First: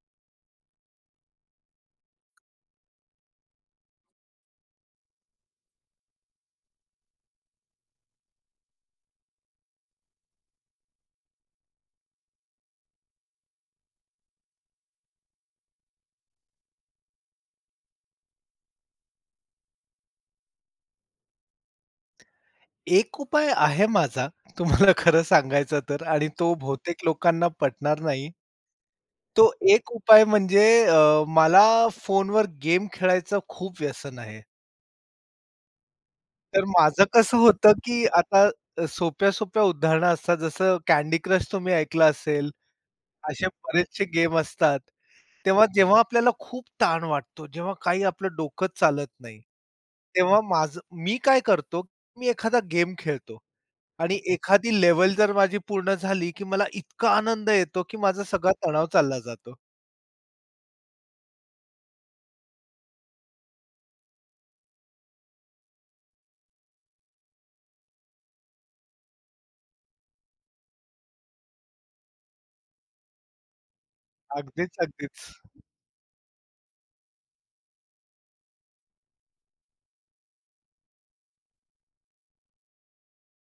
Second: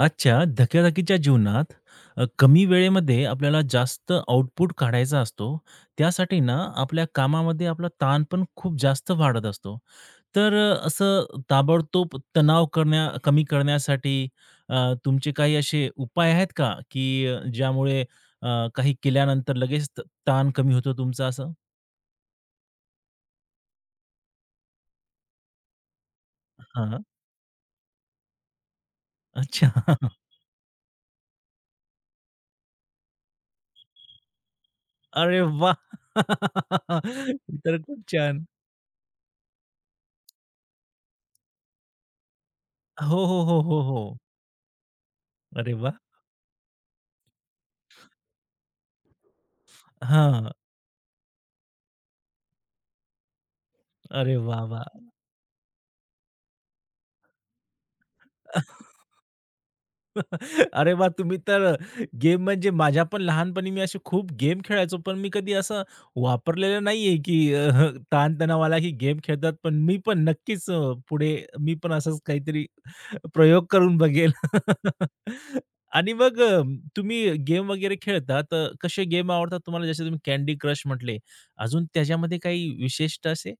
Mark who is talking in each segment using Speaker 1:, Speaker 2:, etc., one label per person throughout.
Speaker 1: आजच्या धक्याधकीच्या जीवनात कमी वेळेमध्ये आपल्याला जास्त आउटपुट काढायचा असतो. त्यासाठी ना आपल्या कामामध्ये आपला ताण पण खूप जास्त वाढत असतो. तर असं ताबडतोब तणाव कमी करण्यासाठी अ, तुमचे काही असे उपाय आहेत का, की ज्यामुळे काही केल्यानंतर लगेच ताण कमी होतो तुमचा असं?
Speaker 2: एक उपाय आहे माझा, तुम्हाला खरं सांगायचं तर आणि तो
Speaker 1: हां.
Speaker 2: बहुतेक लोकांना पटणार नाही. तो
Speaker 1: अच्छा.
Speaker 2: एक उपाय म्हणजे मला फोनवर गेम खेळायचं खूप व्यसन आहे.
Speaker 1: अरे वाह!
Speaker 2: तर माझं कसं होतं,
Speaker 1: तर
Speaker 2: की
Speaker 1: खूप छान.
Speaker 2: आता सोप्या-सोप्या उदाहरणं असतात, जसं कँडी क्रश तुम्ही ऐकलं असेल,
Speaker 1: हो, हो,
Speaker 2: असे
Speaker 1: हो, हो,
Speaker 2: बरेचसे
Speaker 1: हो.
Speaker 2: गेम असतात. तेव्हा
Speaker 1: अरे वाह!
Speaker 2: जेव्हा आपल्याला खूप ताण वाटतो, जेव्हा काही आपलं डोकंच चालत नाही, तेव्हा
Speaker 1: हां.
Speaker 2: माझं मी काय करतो, मी एखादा गेम खेळतो. आणि
Speaker 1: अरे वाह,
Speaker 2: एखादी
Speaker 1: वाह!
Speaker 2: लेवल जर माझी पूर्ण झाली, की मला इतका आनंद येतो, की माझा सगळा तणाव चालला जातो.
Speaker 1: अरे वा तुम्ही तर गेम म्हणजे माझ्या पण लहानपणी मी असे खूप गेम खेळायचो, पण मी कधी असं वापरलेलं नाहीये, की ताणतणाव आला की गेम खेळतात. पण मी पण नक्कीच पुढे मी पण असंच काहीतरी प्रयोग करून बघेल.
Speaker 2: अगदीच, अगदीच.
Speaker 1: आणि मग तुम्ही गेम वगैरे खेळता, तर कसे गेम आवडतात तुम्हाला? जसे तुम्ही कँडी क्रश म्हटले, अजून त्याच्यामध्ये काही विशिष्ट असे?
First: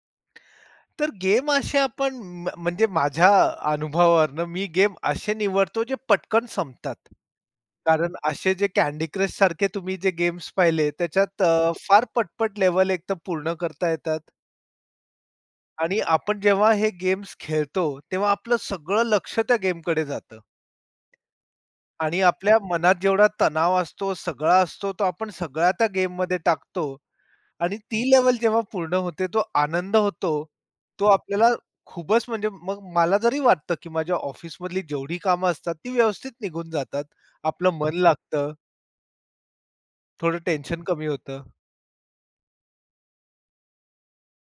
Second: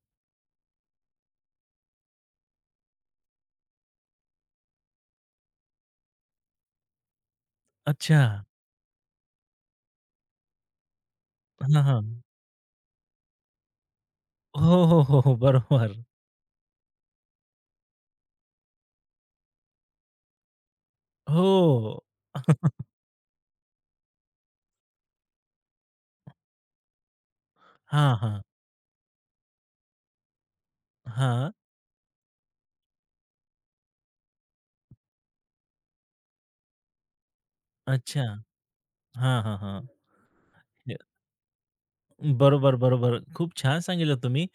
Speaker 2: तर गेम असे आपण म म्हणजे माझ्या अनुभवावरनं मी गेम असे निवडतो जे पटकन संपतात. कारण
Speaker 1: अच्छा.
Speaker 2: असे जे कँडी क्रश सारखे तुम्ही जे गेम्स पाहिले त्याच्यात
Speaker 1: हां,
Speaker 2: फार
Speaker 1: हां.
Speaker 2: पटपट लेव्हल एक तर पूर्ण करता येतात
Speaker 1: हो, हो, हो, हो. बरोबर.
Speaker 2: आणि आपण जेव्हा हे गेम्स खेळतो, तेव्हा आपलं सगळं लक्ष त्या गेमकडे जातं.
Speaker 1: हो.
Speaker 2: आणि आपल्या मनात जेवढा तणाव असतो, सगळा असतो, तो आपण सगळा त्या गेममध्ये टाकतो आणि ती
Speaker 1: हां,
Speaker 2: लेवल
Speaker 1: हां.
Speaker 2: जेव्हा पूर्ण होते, तो आनंद होतो, तो आपल्याला
Speaker 1: हां.
Speaker 2: खूपच म्हणजे मग मला जरी वाटतं, की माझ्या ऑफिसमधली जेवढी कामं असतात, ती व्यवस्थित निघून जातात. आपलं मन
Speaker 1: अच्छा.
Speaker 2: लागतं,
Speaker 1: हां, हां, हां.
Speaker 2: थोडं टेन्शन
Speaker 1: य
Speaker 2: कमी होतं.
Speaker 1: बरोबर, बरोबर. खूप छान सांगितलं तुम्ही.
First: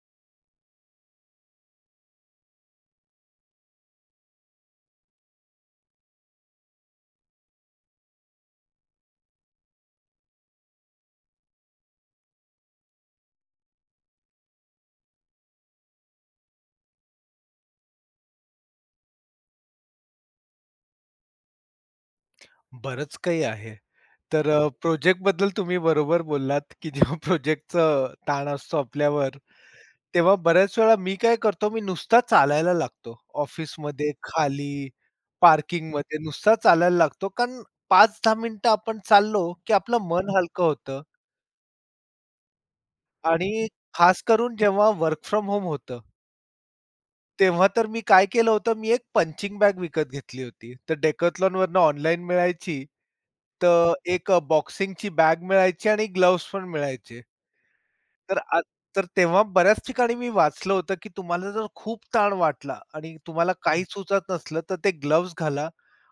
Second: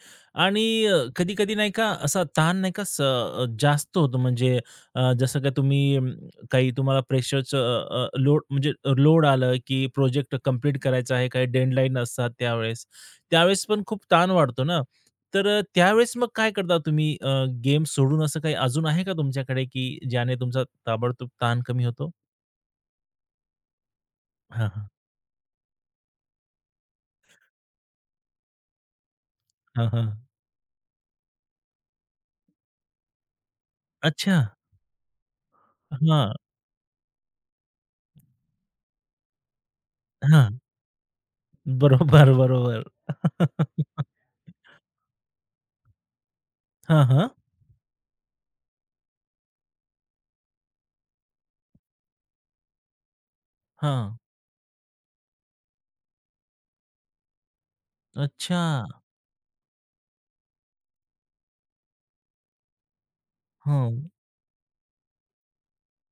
Speaker 1: आणि कधी-कधी नाही का असा ताण नाही का जास्त होतो म्हणजे जसं का तुम्ही काही तुम्हाला प्रेशरचं अ, अ, लोड म्हणजे लोड आलं, की प्रोजेक्ट कंप्लीट करायचा आहे, काही डेडलाईन असतात त्यावेळेस. त्यावेळेस पण खूप ताण वाढतो ना, तर त्यावेळेस मग काय करता तुम्ही? गेम सोडून असं काही अजून आहे का तुमच्याकडे, की ज्याने तुमचा ताबडतोब ताण कमी होतो?
Speaker 2: बरंच काही आहे. तर
Speaker 1: हां, हां.
Speaker 2: प्रोजेक्टबद्दल तुम्ही बरोबर बोललात, की जेव्हा प्रोजेक्टचं ताण असतो आपल्यावर,
Speaker 1: हां, हां.
Speaker 2: तेव्हा बऱ्याच वेळा मी काय करतो, मी नुसता चालायला लागतो. ऑफिसमध्ये,
Speaker 1: अच्छा.
Speaker 2: खाली, पार्किंगमध्ये
Speaker 1: हां,
Speaker 2: नुसता चालायला लागतो. कारण 5-10 मिनिटं आपण चाललो, की आपलं मन
Speaker 1: हां.
Speaker 2: हलकं होतं
Speaker 1: बरोबर, बरोबर.
Speaker 2: आणि खास करून जेव्हा वर्क फ्रॉम होम होतं,
Speaker 1: हां, हां.
Speaker 2: तेव्हा तर मी काय केलं होतं, मी एक पंचिंग बॅग विकत घेतली होती. तर Decathlon वरनं ऑनलाईन मिळायची. तर
Speaker 1: हां.
Speaker 2: एक बॉक्सिंगची बॅग मिळायची आणि ग्लोव्हज पण मिळायचे. तर आ
Speaker 1: अच्छा.
Speaker 2: तर तेव्हा बऱ्याच ठिकाणी मी वाचलं होतं, की तुम्हाला जर खूप ताण वाटला आणि तुम्हाला हं.
Speaker 1: हं.
Speaker 2: सुचत नसलं, तर ते ग्लोव्हज घाला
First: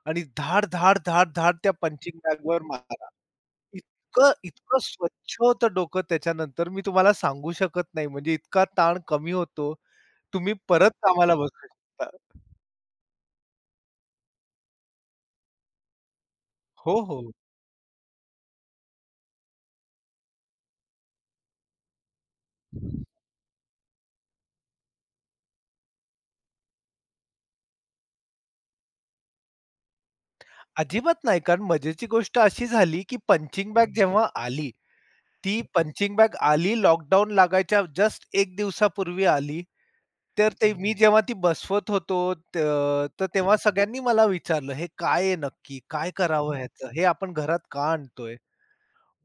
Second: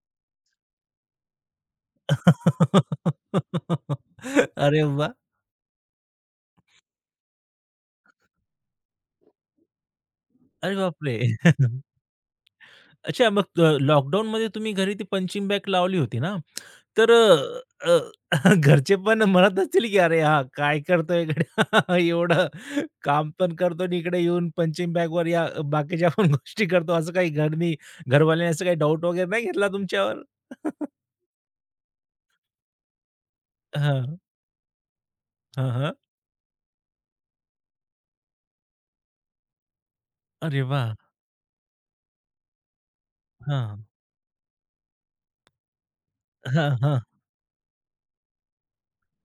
Speaker 2: आणि धाड, धाड, धाड, धाड त्या पंचिंग बॅगवर मारा. इतकं इतकं
Speaker 1: अरे वाह!
Speaker 2: स्वच्छ होतं डोकं त्याच्यानंतर मी तुम्हाला सांगू शकत नाही. म्हणजे इतका ताण कमी होतो. तुम्ही
Speaker 1: अरे
Speaker 2: परत
Speaker 1: बापरे!
Speaker 2: कामाला बसू शकता.
Speaker 1: अच्छा, मग लॉकडाऊनमध्ये तुम्ही घरी ती पंचिंग बॅग लावली होती ना,
Speaker 2: हो,
Speaker 1: तर
Speaker 2: हो.
Speaker 1: अ, अ, घरचे पण म्हणत असतील, की "अरे हा काय करतोय गड्या एवढं काम पण करतो आणि इकडे येऊन पंचिंग बॅग वर या बाकीच्या पण गोष्टी करतो." असं काही घरवाल्याने असं काही डाऊट वगैरे नाही घेतला तुमच्यावर?
Speaker 2: अजिबात नाही. कारण मजेची गोष्ट अशी झाली, की पंचिंग बॅग
Speaker 1: हां.
Speaker 2: जेव्हा आली ती
Speaker 1: हां, हां.
Speaker 2: पंचिंग बॅग आली लॉकडाउन लागायच्या जस्ट 1 दिवसापूर्वी आली. तर
Speaker 1: अरे
Speaker 2: ते मी
Speaker 1: वाह!
Speaker 2: हं. जेव्हा ती बसवत होतो, तर तेव्हा
Speaker 1: हां.
Speaker 2: सगळ्यांनी मला विचारलं, "हे काय आहे नक्की? काय करावं
Speaker 1: हां,
Speaker 2: ह्याचं?
Speaker 1: हां.
Speaker 2: हे आपण घरात का आणतोय?"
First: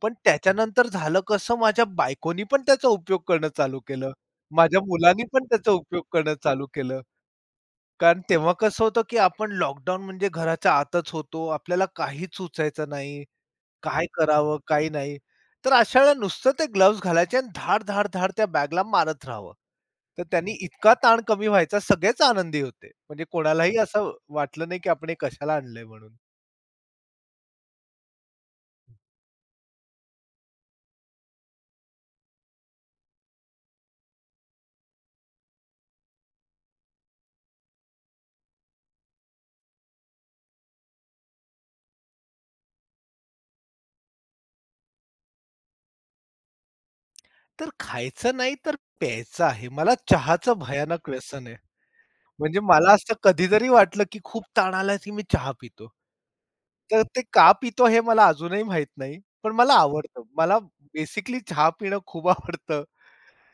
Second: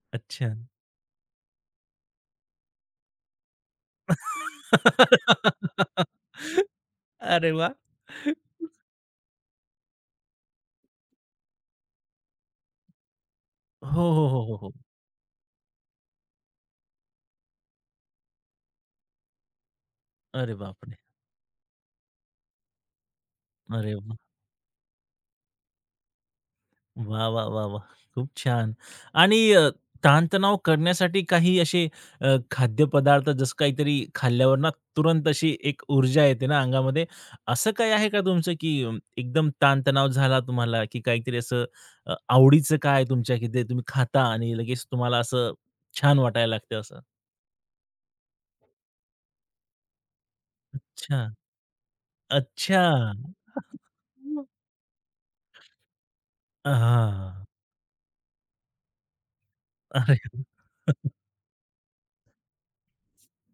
Speaker 2: पण हं.
Speaker 1: अच्छा.
Speaker 2: त्याच्यानंतर झालं कसं माझ्या बायकोनी पण त्याचा उपयोग करणं चालू केलं. माझ्या मुलांनी पण त्याचा उपयोग करणं चालू केलं.
Speaker 1: अरे वाह!
Speaker 2: कारण तेव्हा कसं होतं, की आपण लॉकडाउन म्हणजे घराच्या आतच होतो. आपल्याला काहीच सुचायचं नाही.
Speaker 1: हो,
Speaker 2: काय
Speaker 1: हो, हो, हो,
Speaker 2: करावं,
Speaker 1: हो.
Speaker 2: काय नाही. तर अशा वेळेला नुसतं ते ग्लोव्हज घालायचे आणि धाड, धाड, धाड त्या बॅगला मारत राहावं. तर त्यांनी
Speaker 1: अरे
Speaker 2: इतका
Speaker 1: बापरे!
Speaker 2: ताण कमी व्हायचा, सगळेच आनंदी होते. म्हणजे कोणालाही
Speaker 1: अरे
Speaker 2: असं वाटलं नाही, की आपण हे कशाला आणलंय म्हणून.
Speaker 1: वाह, वाह, वाह, वाह! खूप छान. आणि ताणतणाव करण्यासाठी काही असे खाद्यपदार्थ जसं काहीतरी खाल्ल्यावर ना तुरंत अशी एक ऊर्जा येते ना अंगामध्ये, असं काही आहे का तुमचं की एकदम ताणतणाव झाला तुम्हाला, की काहीतरी असं आवडीचं काय तुमच्या की ते तुम्ही खाता आणि लगेच तुम्हाला असं छान वाटायला लागतं असं?
Speaker 2: तर खायचं नाही, तर प्यायचं आहे. मला चहाचं भयानक
Speaker 1: अच्छा.
Speaker 2: व्यसन आहे. म्हणजे
Speaker 1: अच्छा.
Speaker 2: मला असं कधीतरी वाटलं, की खूप ताण आलाय, की मी चहा पितो. तर ते
Speaker 1: हां.
Speaker 2: का पितो हे मला अजूनही माहीत नाही. पण मला
Speaker 1: अरे!
Speaker 2: आवडतं. मला बेसिकली चहा पिणं खूप आवडतं.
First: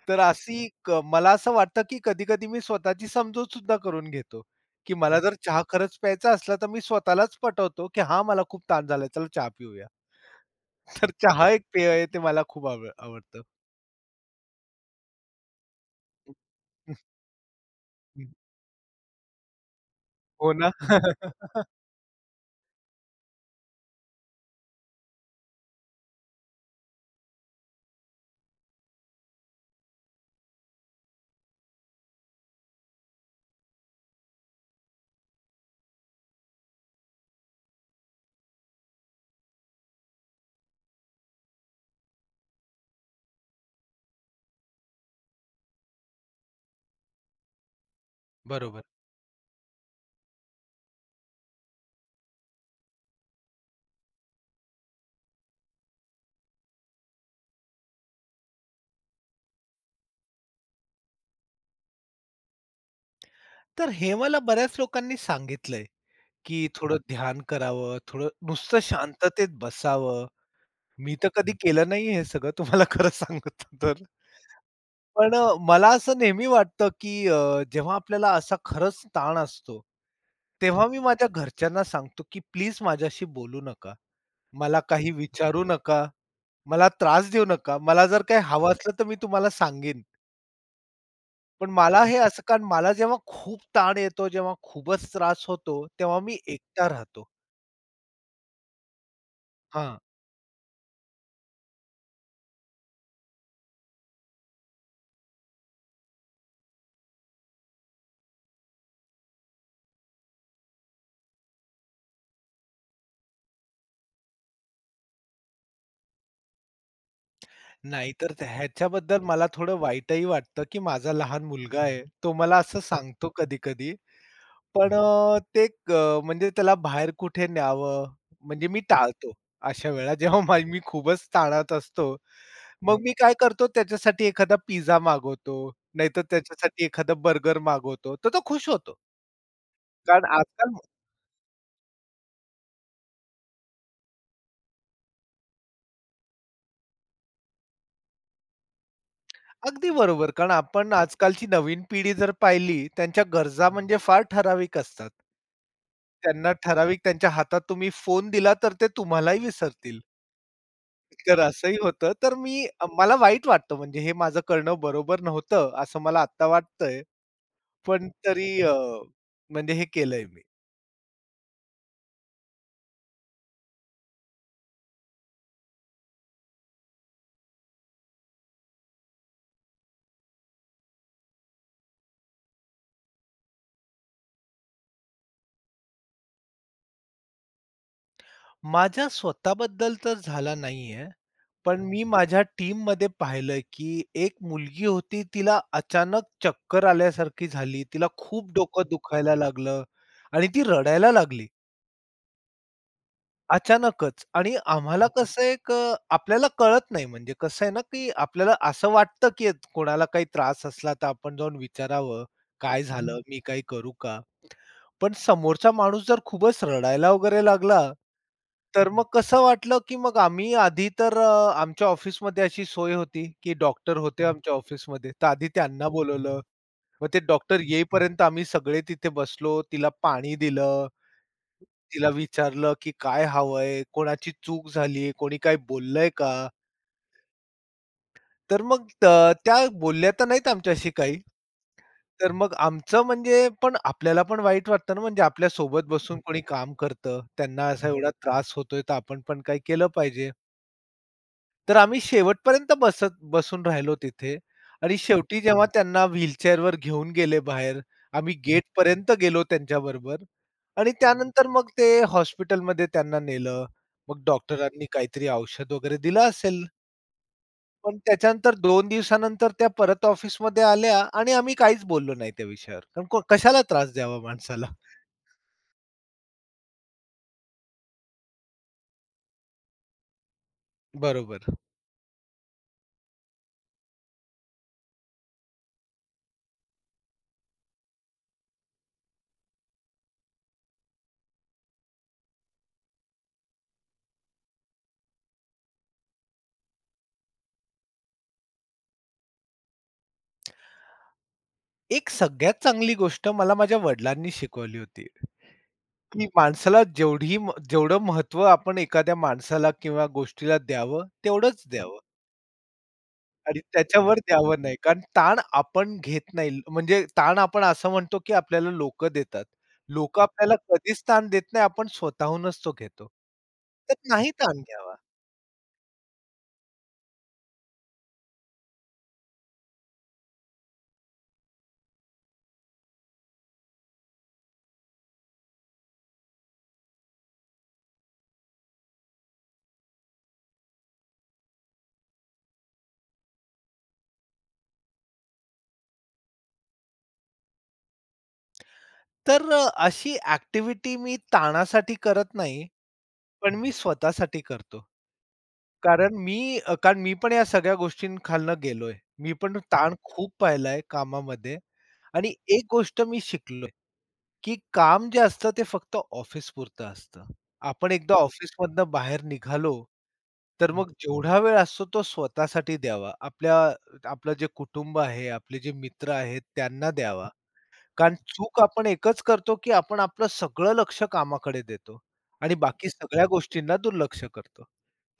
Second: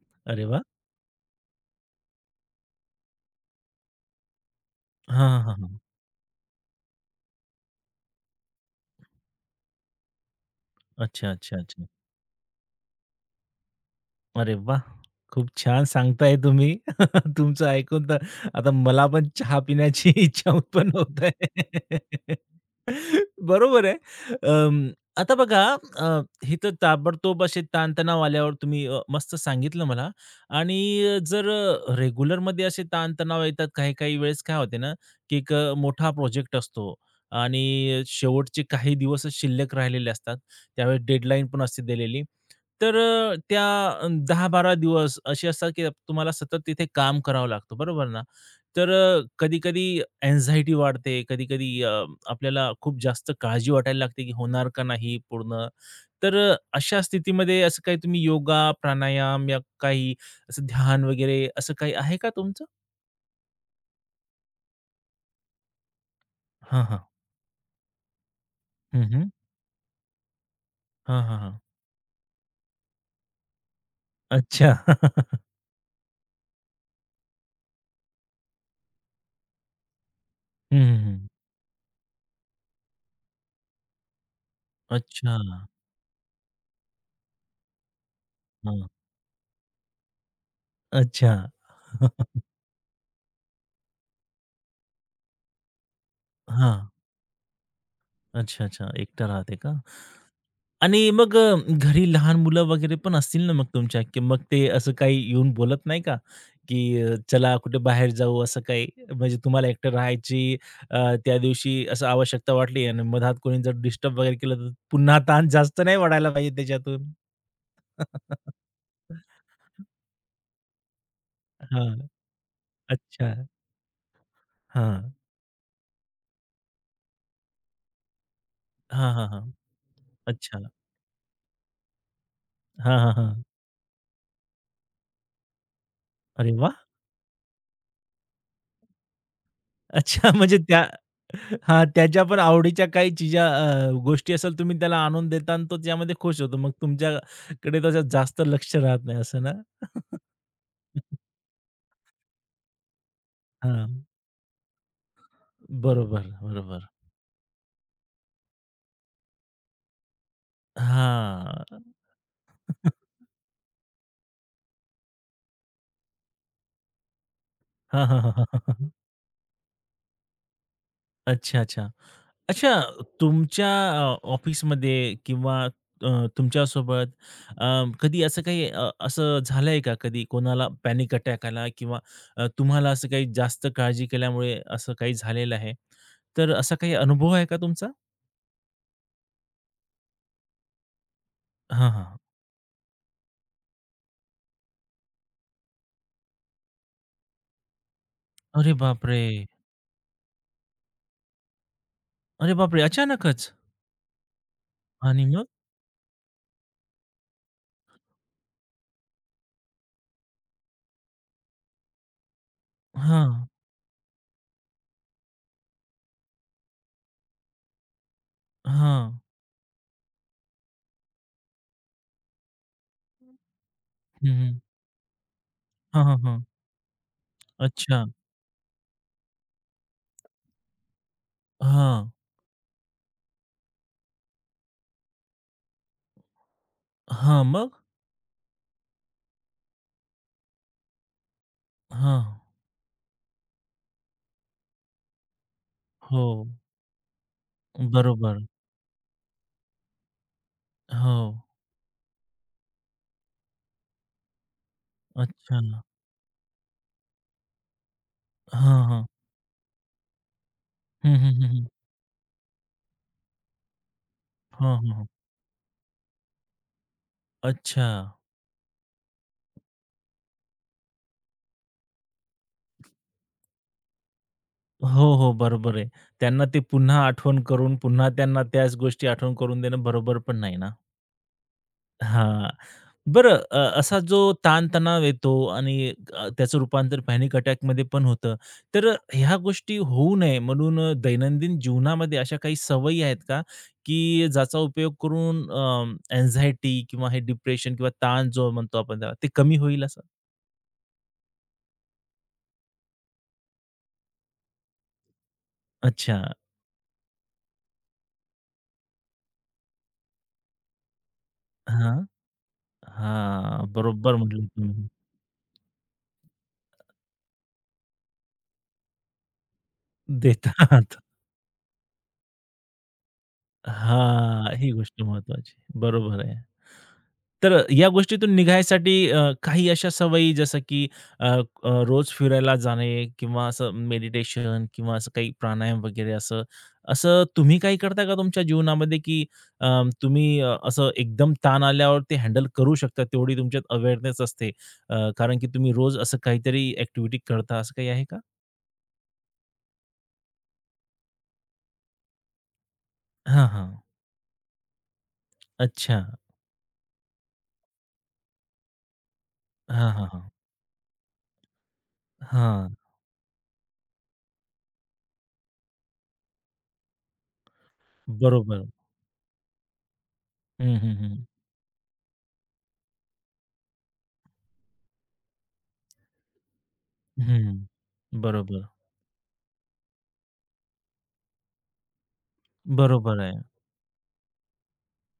Speaker 2: तर
Speaker 1: अरे वाह!
Speaker 2: अशी क मला असं वाटतं, की कधी-कधी मी स्वतःची समजूत सुद्धा करून घेतो, की मला
Speaker 1: हां,
Speaker 2: जर
Speaker 1: हां,
Speaker 2: चहा
Speaker 1: हां.
Speaker 2: खरंच प्यायचा असला, तर मी स्वतःलाच पटवतो, की "हां, मला खूप ताण झालाय, चला चहा पिऊया." तर
Speaker 1: अच्छा,
Speaker 2: चहा
Speaker 1: अच्छा,
Speaker 2: एक
Speaker 1: अच्छा.
Speaker 2: पेय आहे, ते मला खूप आवडतं.
Speaker 1: अरे वाह! खूप छान सांगताय तुम्ही. तुमचं ऐकून तर आता मला पण चहा पिण्याची इच्छा
Speaker 2: हो ना.
Speaker 1: उत्पन्न होत आहे. बरोबर आहे. अं, आता बघा अ, हे तर ताबडतोब असे ताणतणाव आल्यावर तुम्ही मस्त सांगितलं मला. आणि जर रेग्युलरमध्ये असे ताणतणाव येतात काही-काही वेळेस काय होते ना, की एक मोठा प्रोजेक्ट असतो आणि शेवटचे काही दिवसच शिल्लक राहिलेले असतात. त्यावेळेस डेडलाईन पण असते दिलेली. तर त्या 10-12 दिवस असे असतात, की तुम्हाला सतत तिथे काम करावं लागतं, बरोबर ना?
Speaker 2: बरोबर.
Speaker 1: तर कधी-कधी अँक्झायटी वाढते, कधी-कधी आपल्याला खूप जास्त काळजी वाटायला लागते, की होणार का नाही पूर्ण? तर अशा स्थितीमध्ये असं काही तुम्ही योगा, प्राणायाम या काही असं ध्यान वगैरे असं काही आहे का तुमचं?
Speaker 2: तर हे मला बऱ्याच लोकांनी सांगितलंय, की
Speaker 1: हां,
Speaker 2: थोडं
Speaker 1: हां.
Speaker 2: ध्यान करावं, थोडं नुसतं
Speaker 1: हं, हं.
Speaker 2: शांततेत बसावं. मी
Speaker 1: हां,
Speaker 2: तर
Speaker 1: हां,
Speaker 2: कधी
Speaker 1: हां.
Speaker 2: केलं नाही हे सगळं तुम्हाला खरं सांगतो तर.
Speaker 1: अच्छा.
Speaker 2: पण मला असं नेहमी वाटतं, की जेव्हा आपल्याला असा खरंच ताण असतो, तेव्हा
Speaker 1: हं,
Speaker 2: मी
Speaker 1: हं.
Speaker 2: माझ्या घरच्यांना सांगतो, की "प्लीज माझ्याशी बोलू नका. मला काही
Speaker 1: अच्छा.
Speaker 2: विचारू नका. मला त्रास देऊ नका. मला जर काही हवं
Speaker 1: हां.
Speaker 2: असलं तर मी तुम्हाला सांगेन."
Speaker 1: अच्छा.
Speaker 2: पण मला हे असं कारण मला जेव्हा खूप ताण येतो, जेव्हा खूपच त्रास होतो, तेव्हा मी
Speaker 1: हां.
Speaker 2: एकटा राहतो.
Speaker 1: अच्छा, अच्छा. एकटं राहते का?
Speaker 2: हां.
Speaker 1: आणि मग घरी लहान मुलं वगैरे पण असतील ना मग तुमच्या, की मग ते असं काही येऊन बोलत नाही का, की चला कुठे बाहेर जाऊ असं काही? म्हणजे तुम्हाला एकटं राहायची अ, त्या दिवशी असं आवश्यकता वाटली आणि मधात कोणी जर डिस्टर्ब वगैरे केलं तर पुन्हा ताण जास्त नाही वाढायला पाहिजे त्याच्यातून.
Speaker 2: नाही, तर त्या ह्याच्याबद्दल मला थोडं वाईटही वाटतं, की माझा लहान मुलगा आहे.
Speaker 1: हां.
Speaker 2: तो मला असं सांगतो
Speaker 1: अच्छा.
Speaker 2: कधी-कधी. पण
Speaker 1: हां.
Speaker 2: म्हणजे त्याला बाहेर कुठे न्यावं, म्हणजे मी
Speaker 1: हां, हां,
Speaker 2: टाळतो.
Speaker 1: हां.
Speaker 2: अशा वेळा जेव्हा
Speaker 1: अच्छा.
Speaker 2: मी खूपच ताणात असतो,
Speaker 1: हां,
Speaker 2: मग मी
Speaker 1: हां,
Speaker 2: काय
Speaker 1: हां.
Speaker 2: करतो त्याच्यासाठी एखादा पिझ्झा मागवतो, नाहीतर
Speaker 1: अरे वाह!
Speaker 2: त्याच्यासाठी एखादा बर्गर मागवतो. तर तो खुश होतो. कारण
Speaker 1: अच्छा, म्हणजे
Speaker 2: आजकाल
Speaker 1: हां, त्याच्या पण आवडीच्या काही चीजा गोष्टी असेल तुम्ही त्याला आणून देता आणि तो त्यामध्ये खुश होतो. मग तुमच्याकडे त्याचं जास्त लक्ष राहत नाही असं ना?
Speaker 2: अगदी बरोबर. कारण आपण हां. आजकालची नवीन पिढी जर पाहिली, त्यांच्या गरजा
Speaker 1: हां,
Speaker 2: म्हणजे फार ठराविक असतात.
Speaker 1: बरोबर,
Speaker 2: त्यांना
Speaker 1: बरोबर.
Speaker 2: ठराविक त्यांच्या हातात तुम्ही फोन दिला, तर ते तुम्हालाही विसरतील. तर असंही
Speaker 1: हां.
Speaker 2: होतं. तर मी मला वाईट वाटतं म्हणजे हे माझं करणं बरोबर नव्हतं, असं मला आत्ता वाटतंय.
Speaker 1: हां,
Speaker 2: पण
Speaker 1: हां, हां, हां,
Speaker 2: तरी
Speaker 1: हां, हां.
Speaker 2: म्हणजे हे केलंय मी.
Speaker 1: अच्छा, अच्छा. अच्छा, तुमच्या ऑफिसमध्ये किंवा अ, तुमच्यासोबत अ, कधी असं काही असं झालंय का कधी कोणाला पॅनिक अटॅक आला किंवा तुम्हाला असं काही जास्त काळजी केल्यामुळे असं काही झालेलं आहे? तर असा काही अनुभव आहे का तुमचा?
Speaker 2: माझ्या स्वतःबद्दल तर झाला नाहीये. पण
Speaker 1: हां,
Speaker 2: मी हं.
Speaker 1: हां.
Speaker 2: टीम टीममध्ये पाहिलंय, की एक मुलगी होती तिला अचानक चक्कर आल्यासारखी झाली. तिला खूप
Speaker 1: अरे
Speaker 2: डोकं
Speaker 1: बापरे!
Speaker 2: दुखायला लागलं आणि ती रडायला लागली
Speaker 1: अरे बापरे! अचानकच?
Speaker 2: अचानकच. आणि
Speaker 1: आणि
Speaker 2: कसं
Speaker 1: मग?
Speaker 2: एक आपल्याला कळत नाही म्हणजे कसं आहे ना, की आपल्याला असं वाटतं, की कोणाला काही त्रास असला तर आपण जाऊन विचारावं, "काय झालं?
Speaker 1: हां,
Speaker 2: मी काही करू का?" पण समोरचा माणूस जर खूपच रडायला वगैरे लागला, तर मग
Speaker 1: हां.
Speaker 2: कसं वाटलं, की मग आम्ही आधी तर आमच्या ऑफिसमध्ये अशी सोय होती, की डॉक्टर होते
Speaker 1: हं,
Speaker 2: हं. आमच्या
Speaker 1: हं.
Speaker 2: ऑफिसमध्ये. तर आधी त्यांना
Speaker 1: हां, हां,
Speaker 2: बोलवलं.
Speaker 1: हां.
Speaker 2: मग ते डॉक्टर
Speaker 1: अच्छा.
Speaker 2: येईपर्यंत आम्ही सगळे तिथे बसलो. तिला पाणी दिलं. तिला
Speaker 1: हां.
Speaker 2: विचारलं, की काय हवंय? कोणाची चूक झालीये? कोणी काही बोललंय का?
Speaker 1: हां, मग?
Speaker 2: तर मग त्या बोलल्या तर नाहीत आमच्याशी काही.
Speaker 1: हां.
Speaker 2: तर मग आमचं म्हणजे पण आपल्याला पण वाईट वाटतं ना, म्हणजे आपल्या सोबत बसून
Speaker 1: हो.
Speaker 2: कोणी काम करतं, त्यांना असा एवढा
Speaker 1: बरोबर.
Speaker 2: त्रास होतोय, तर आपण पण काही केलं पाहिजे.
Speaker 1: हो.
Speaker 2: तर आम्ही शेवटपर्यंत बसत बसून राहिलो तिथे आणि शेवटी
Speaker 1: अच्छा.
Speaker 2: जेव्हा त्यांना व्हीलचेअरवर घेऊन गेले बाहेर, आम्ही
Speaker 1: हां, हां.
Speaker 2: गेटपर्यंत गेलो त्यांच्याबरोबर आणि
Speaker 1: हं, हं,
Speaker 2: त्यानंतर
Speaker 1: हं, हं.
Speaker 2: मग ते हॉस्पिटलमध्ये त्यांना नेलं. मग
Speaker 1: हां,
Speaker 2: डॉक्टरांनी
Speaker 1: हां, हां.
Speaker 2: काहीतरी औषध वगैरे दिलं असेल.
Speaker 1: अच्छा.
Speaker 2: पण त्याच्यानंतर 2 दिवसानंतर त्या परत ऑफिसमध्ये आल्या आणि आम्ही काहीच बोललो नाही त्या विषयावर. कारण कशाला त्रास द्यावा माणसाला?
Speaker 1: हो, हो. बरोबर आहे. त्यांना ते पुन्हा आठवण करून, पुन्हा त्यांना त्याच गोष्टी आठवण करून देणं बरोबर पण नाही ना.
Speaker 2: बरोबर.
Speaker 1: हां. बरं असा जो ताण-तणाव येतो आणि त्याचं रूपांतर पॅनिक अटॅकमध्ये पण होतं. तर ह्या गोष्टी होऊ नये म्हणून दैनंदिन जीवनामध्ये अशा काही सवयी आहेत का, की ज्याचा उपयोग करून अँक्झायटी किंवा हे डिप्रेशन किंवा ताण जो म्हणतो आपण त्याला, ते कमी होईल असं?
Speaker 2: एक सगळ्यात चांगली गोष्ट मला माझ्या वडिलांनी शिकवली होती,
Speaker 1: अच्छा.
Speaker 2: की माणसाला जेवढी जेवढं महत्त्व आपण एखाद्या माणसाला किंवा गोष्टीला द्यावं, तेवढंच
Speaker 1: हां.
Speaker 2: द्यावं आणि
Speaker 1: हां, बरोबर
Speaker 2: त्याच्यावर
Speaker 1: म्हटलं
Speaker 2: द्यावं नाही.
Speaker 1: तुम्ही.
Speaker 2: कारण ताण आपण घेत नाही. म्हणजे ताण आपण असं म्हणतो, की आपल्याला लोकं देतात. लोकं आपल्याला
Speaker 1: देतात.
Speaker 2: कधीच ताण देत नाही. आपण स्वतःहूनच तो घेतो. तर नाही
Speaker 1: हां,
Speaker 2: ताण
Speaker 1: ही
Speaker 2: घ्यावा.
Speaker 1: गोष्ट महत्त्वाची. बरोबर आहे. तर या गोष्टीतून निघायसाठी अ, काही अशा सवयी जसं की अ, अ, रोज फिरायला जाणे किंवा असं मेडिटेशन किंवा असं काही प्राणायाम वगैरे असं, असं तुम्ही काही करता का तुमच्या जीवनामध्ये की अ, तुम्ही असं एकदम ताण आल्यावर ते हँडल करू शकता तेवढी तुमच्यात अवेअरनेस असते? कारण की तुम्ही रोज असं काहीतरी ॲक्टिव्हिटी करता असं काही आहे का?
Speaker 2: तर अशी ॲक्टिव्हिटी मी ताणासाठी करत नाही,
Speaker 1: हां,
Speaker 2: पण मी
Speaker 1: हां.
Speaker 2: स्वतःसाठी करतो.
Speaker 1: अच्छा.
Speaker 2: कारण मी पण या सगळ्या गोष्टींखालनं गेलोय. मी पण
Speaker 1: हां,
Speaker 2: ताण
Speaker 1: हां, हां.
Speaker 2: खूप पाहिलाय कामामध्ये आणि एक
Speaker 1: हां,
Speaker 2: गोष्ट मी शिकलोय, की काम जे असतं ते फक्त ऑफिसपुरतं असतं. आपण एकदा
Speaker 1: बरोबर.
Speaker 2: ऑफिसमधनं बाहेर निघालो, तर
Speaker 1: हं,
Speaker 2: मग
Speaker 1: हं, हं.
Speaker 2: जेवढा वेळ असतो तो स्वतःसाठी द्यावा. आपलं जे कुटुंब आहे, आपले जे मित्र आहेत त्यांना द्यावा.
Speaker 1: हं.
Speaker 2: कारण चूक
Speaker 1: बरोबर.
Speaker 2: आपण एकच करतो, की आपण आपलं सगळं लक्ष कामाकडे देतो आणि बाकी
Speaker 1: बरोबर
Speaker 2: सगळ्या
Speaker 1: आहे.
Speaker 2: गोष्टींना दुर्लक्ष करतो.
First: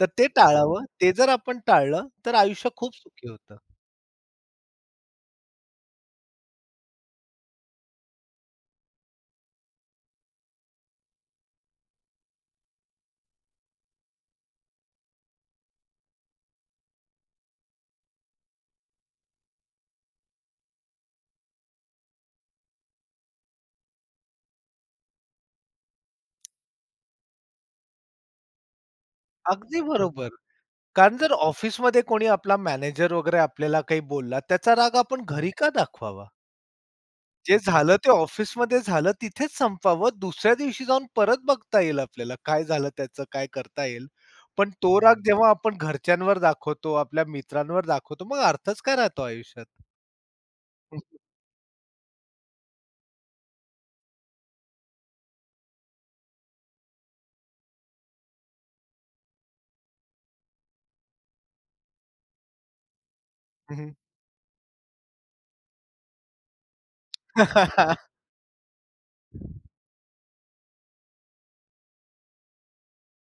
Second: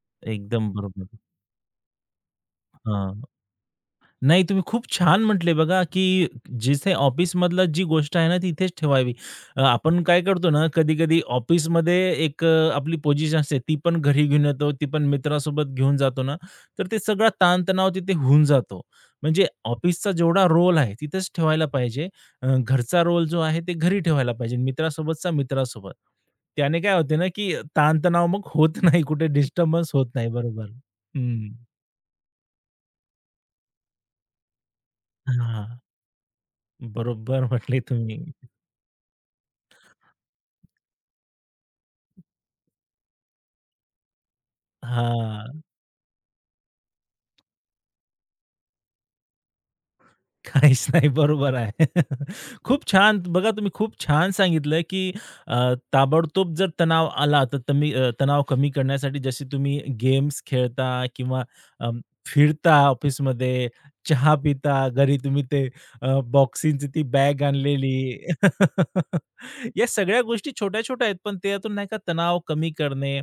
Speaker 2: तर ते
Speaker 1: एकदम
Speaker 2: टाळावं.
Speaker 1: बरोबर.
Speaker 2: ते जर आपण टाळलं, तर आयुष्य खूप
Speaker 1: हां.
Speaker 2: सुखी होतं.
Speaker 1: नाही तुम्ही खूप छान म्हटले बघा, की जिथे ऑफिसमधलं जी गोष्ट आहे ना, ती इथेच ठेवावी. आपण काय करतो ना, कधी-कधी ऑफिसमध्ये एक आपली पोझिशन असते, ती पण घरी घेऊन येतो, ती पण मित्रासोबत घेऊन जातो ना, तर ते सगळा ताणतणाव तिथे होऊन जातो. म्हणजे ऑफिसचा जेवढा रोल आहे, तिथेच ठेवायला पाहिजे. घरचा रोल जो आहे, ते घरी ठेवायला पाहिजे. मित्रासोबतचा मित्रासोबत. त्याने काय होते ना, की ताणतणाव मग होत नाही, कुठे
Speaker 2: अगदी
Speaker 1: डिस्टर्बन्स होत
Speaker 2: बरोबर.
Speaker 1: नाही. बरोबर.
Speaker 2: कारण जर
Speaker 1: हं.
Speaker 2: ऑफिसमध्ये कोणी आपला मॅनेजर वगैरे आपल्याला काही बोलला, त्याचा राग आपण घरी
Speaker 1: हां,
Speaker 2: का दाखवावा?
Speaker 1: बरोबर
Speaker 2: जे
Speaker 1: म्हटले
Speaker 2: झालं ते
Speaker 1: तुम्ही.
Speaker 2: ऑफिसमध्ये झालं तिथेच संपावं. दुसऱ्या दिवशी जाऊन परत बघता येईल आपल्याला काय झालं त्याचं, काय करता येईल. पण तो राग जेव्हा
Speaker 1: हां.
Speaker 2: आपण घरच्यांवर दाखवतो, आपल्या मित्रांवर दाखवतो, मग अर्थच काय राहतो आयुष्यात?
Speaker 1: काहीच
Speaker 2: हं,
Speaker 1: नाही. बरोबर आहे. खूप छान बघा तुम्ही खूप छान सांगितलं, की ताबडतोब जर तणाव आला तर तुम्ही तणाव कमी करण्यासाठी जसे तुम्ही गेम्स खेळता किंवा अं, फिरता ऑफिसमध्ये,
Speaker 2: हं.
Speaker 1: चहा पिता, घरी तुम्ही ते बॉक्सिंगची ती बॅग आणलेली. या सगळ्या गोष्टी छोट्या-छोट्या आहेत, पण त्यातून नाही का तणाव कमी करणे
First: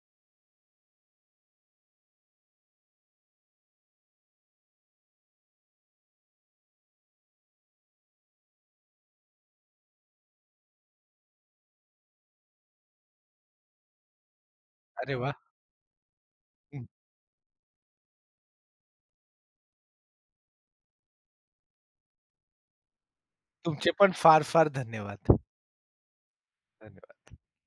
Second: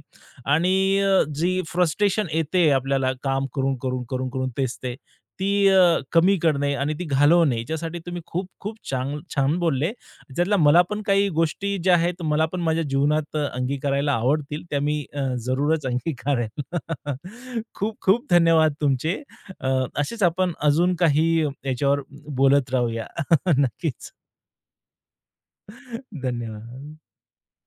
Speaker 1: आणि जी फ्रस्ट्रेशन येते आपल्याला काम करून, करून, करून, करून तेच ते, ती कमी करणे आणि ती घालवणे याच्यासाठी तुम्ही खूप खूप छान बोलले. ज्यातल्या मला पण काही गोष्टी ज्या आहेत, मला पण माझ्या जीवनात अंगीकारायला आवडतील, त्या मी
Speaker 2: अरे वाह!
Speaker 1: जरूरच अंगीकारेल.
Speaker 2: हं.
Speaker 1: खूप खूप धन्यवाद तुमचे. अ, असेच आपण अजून काही याच्यावर बोलत राहूया.
Speaker 2: तुमचे पण
Speaker 1: नक्कीच.
Speaker 2: फार-फार धन्यवाद.
Speaker 1: धन्यवाद.
Speaker 2: धन्यवाद.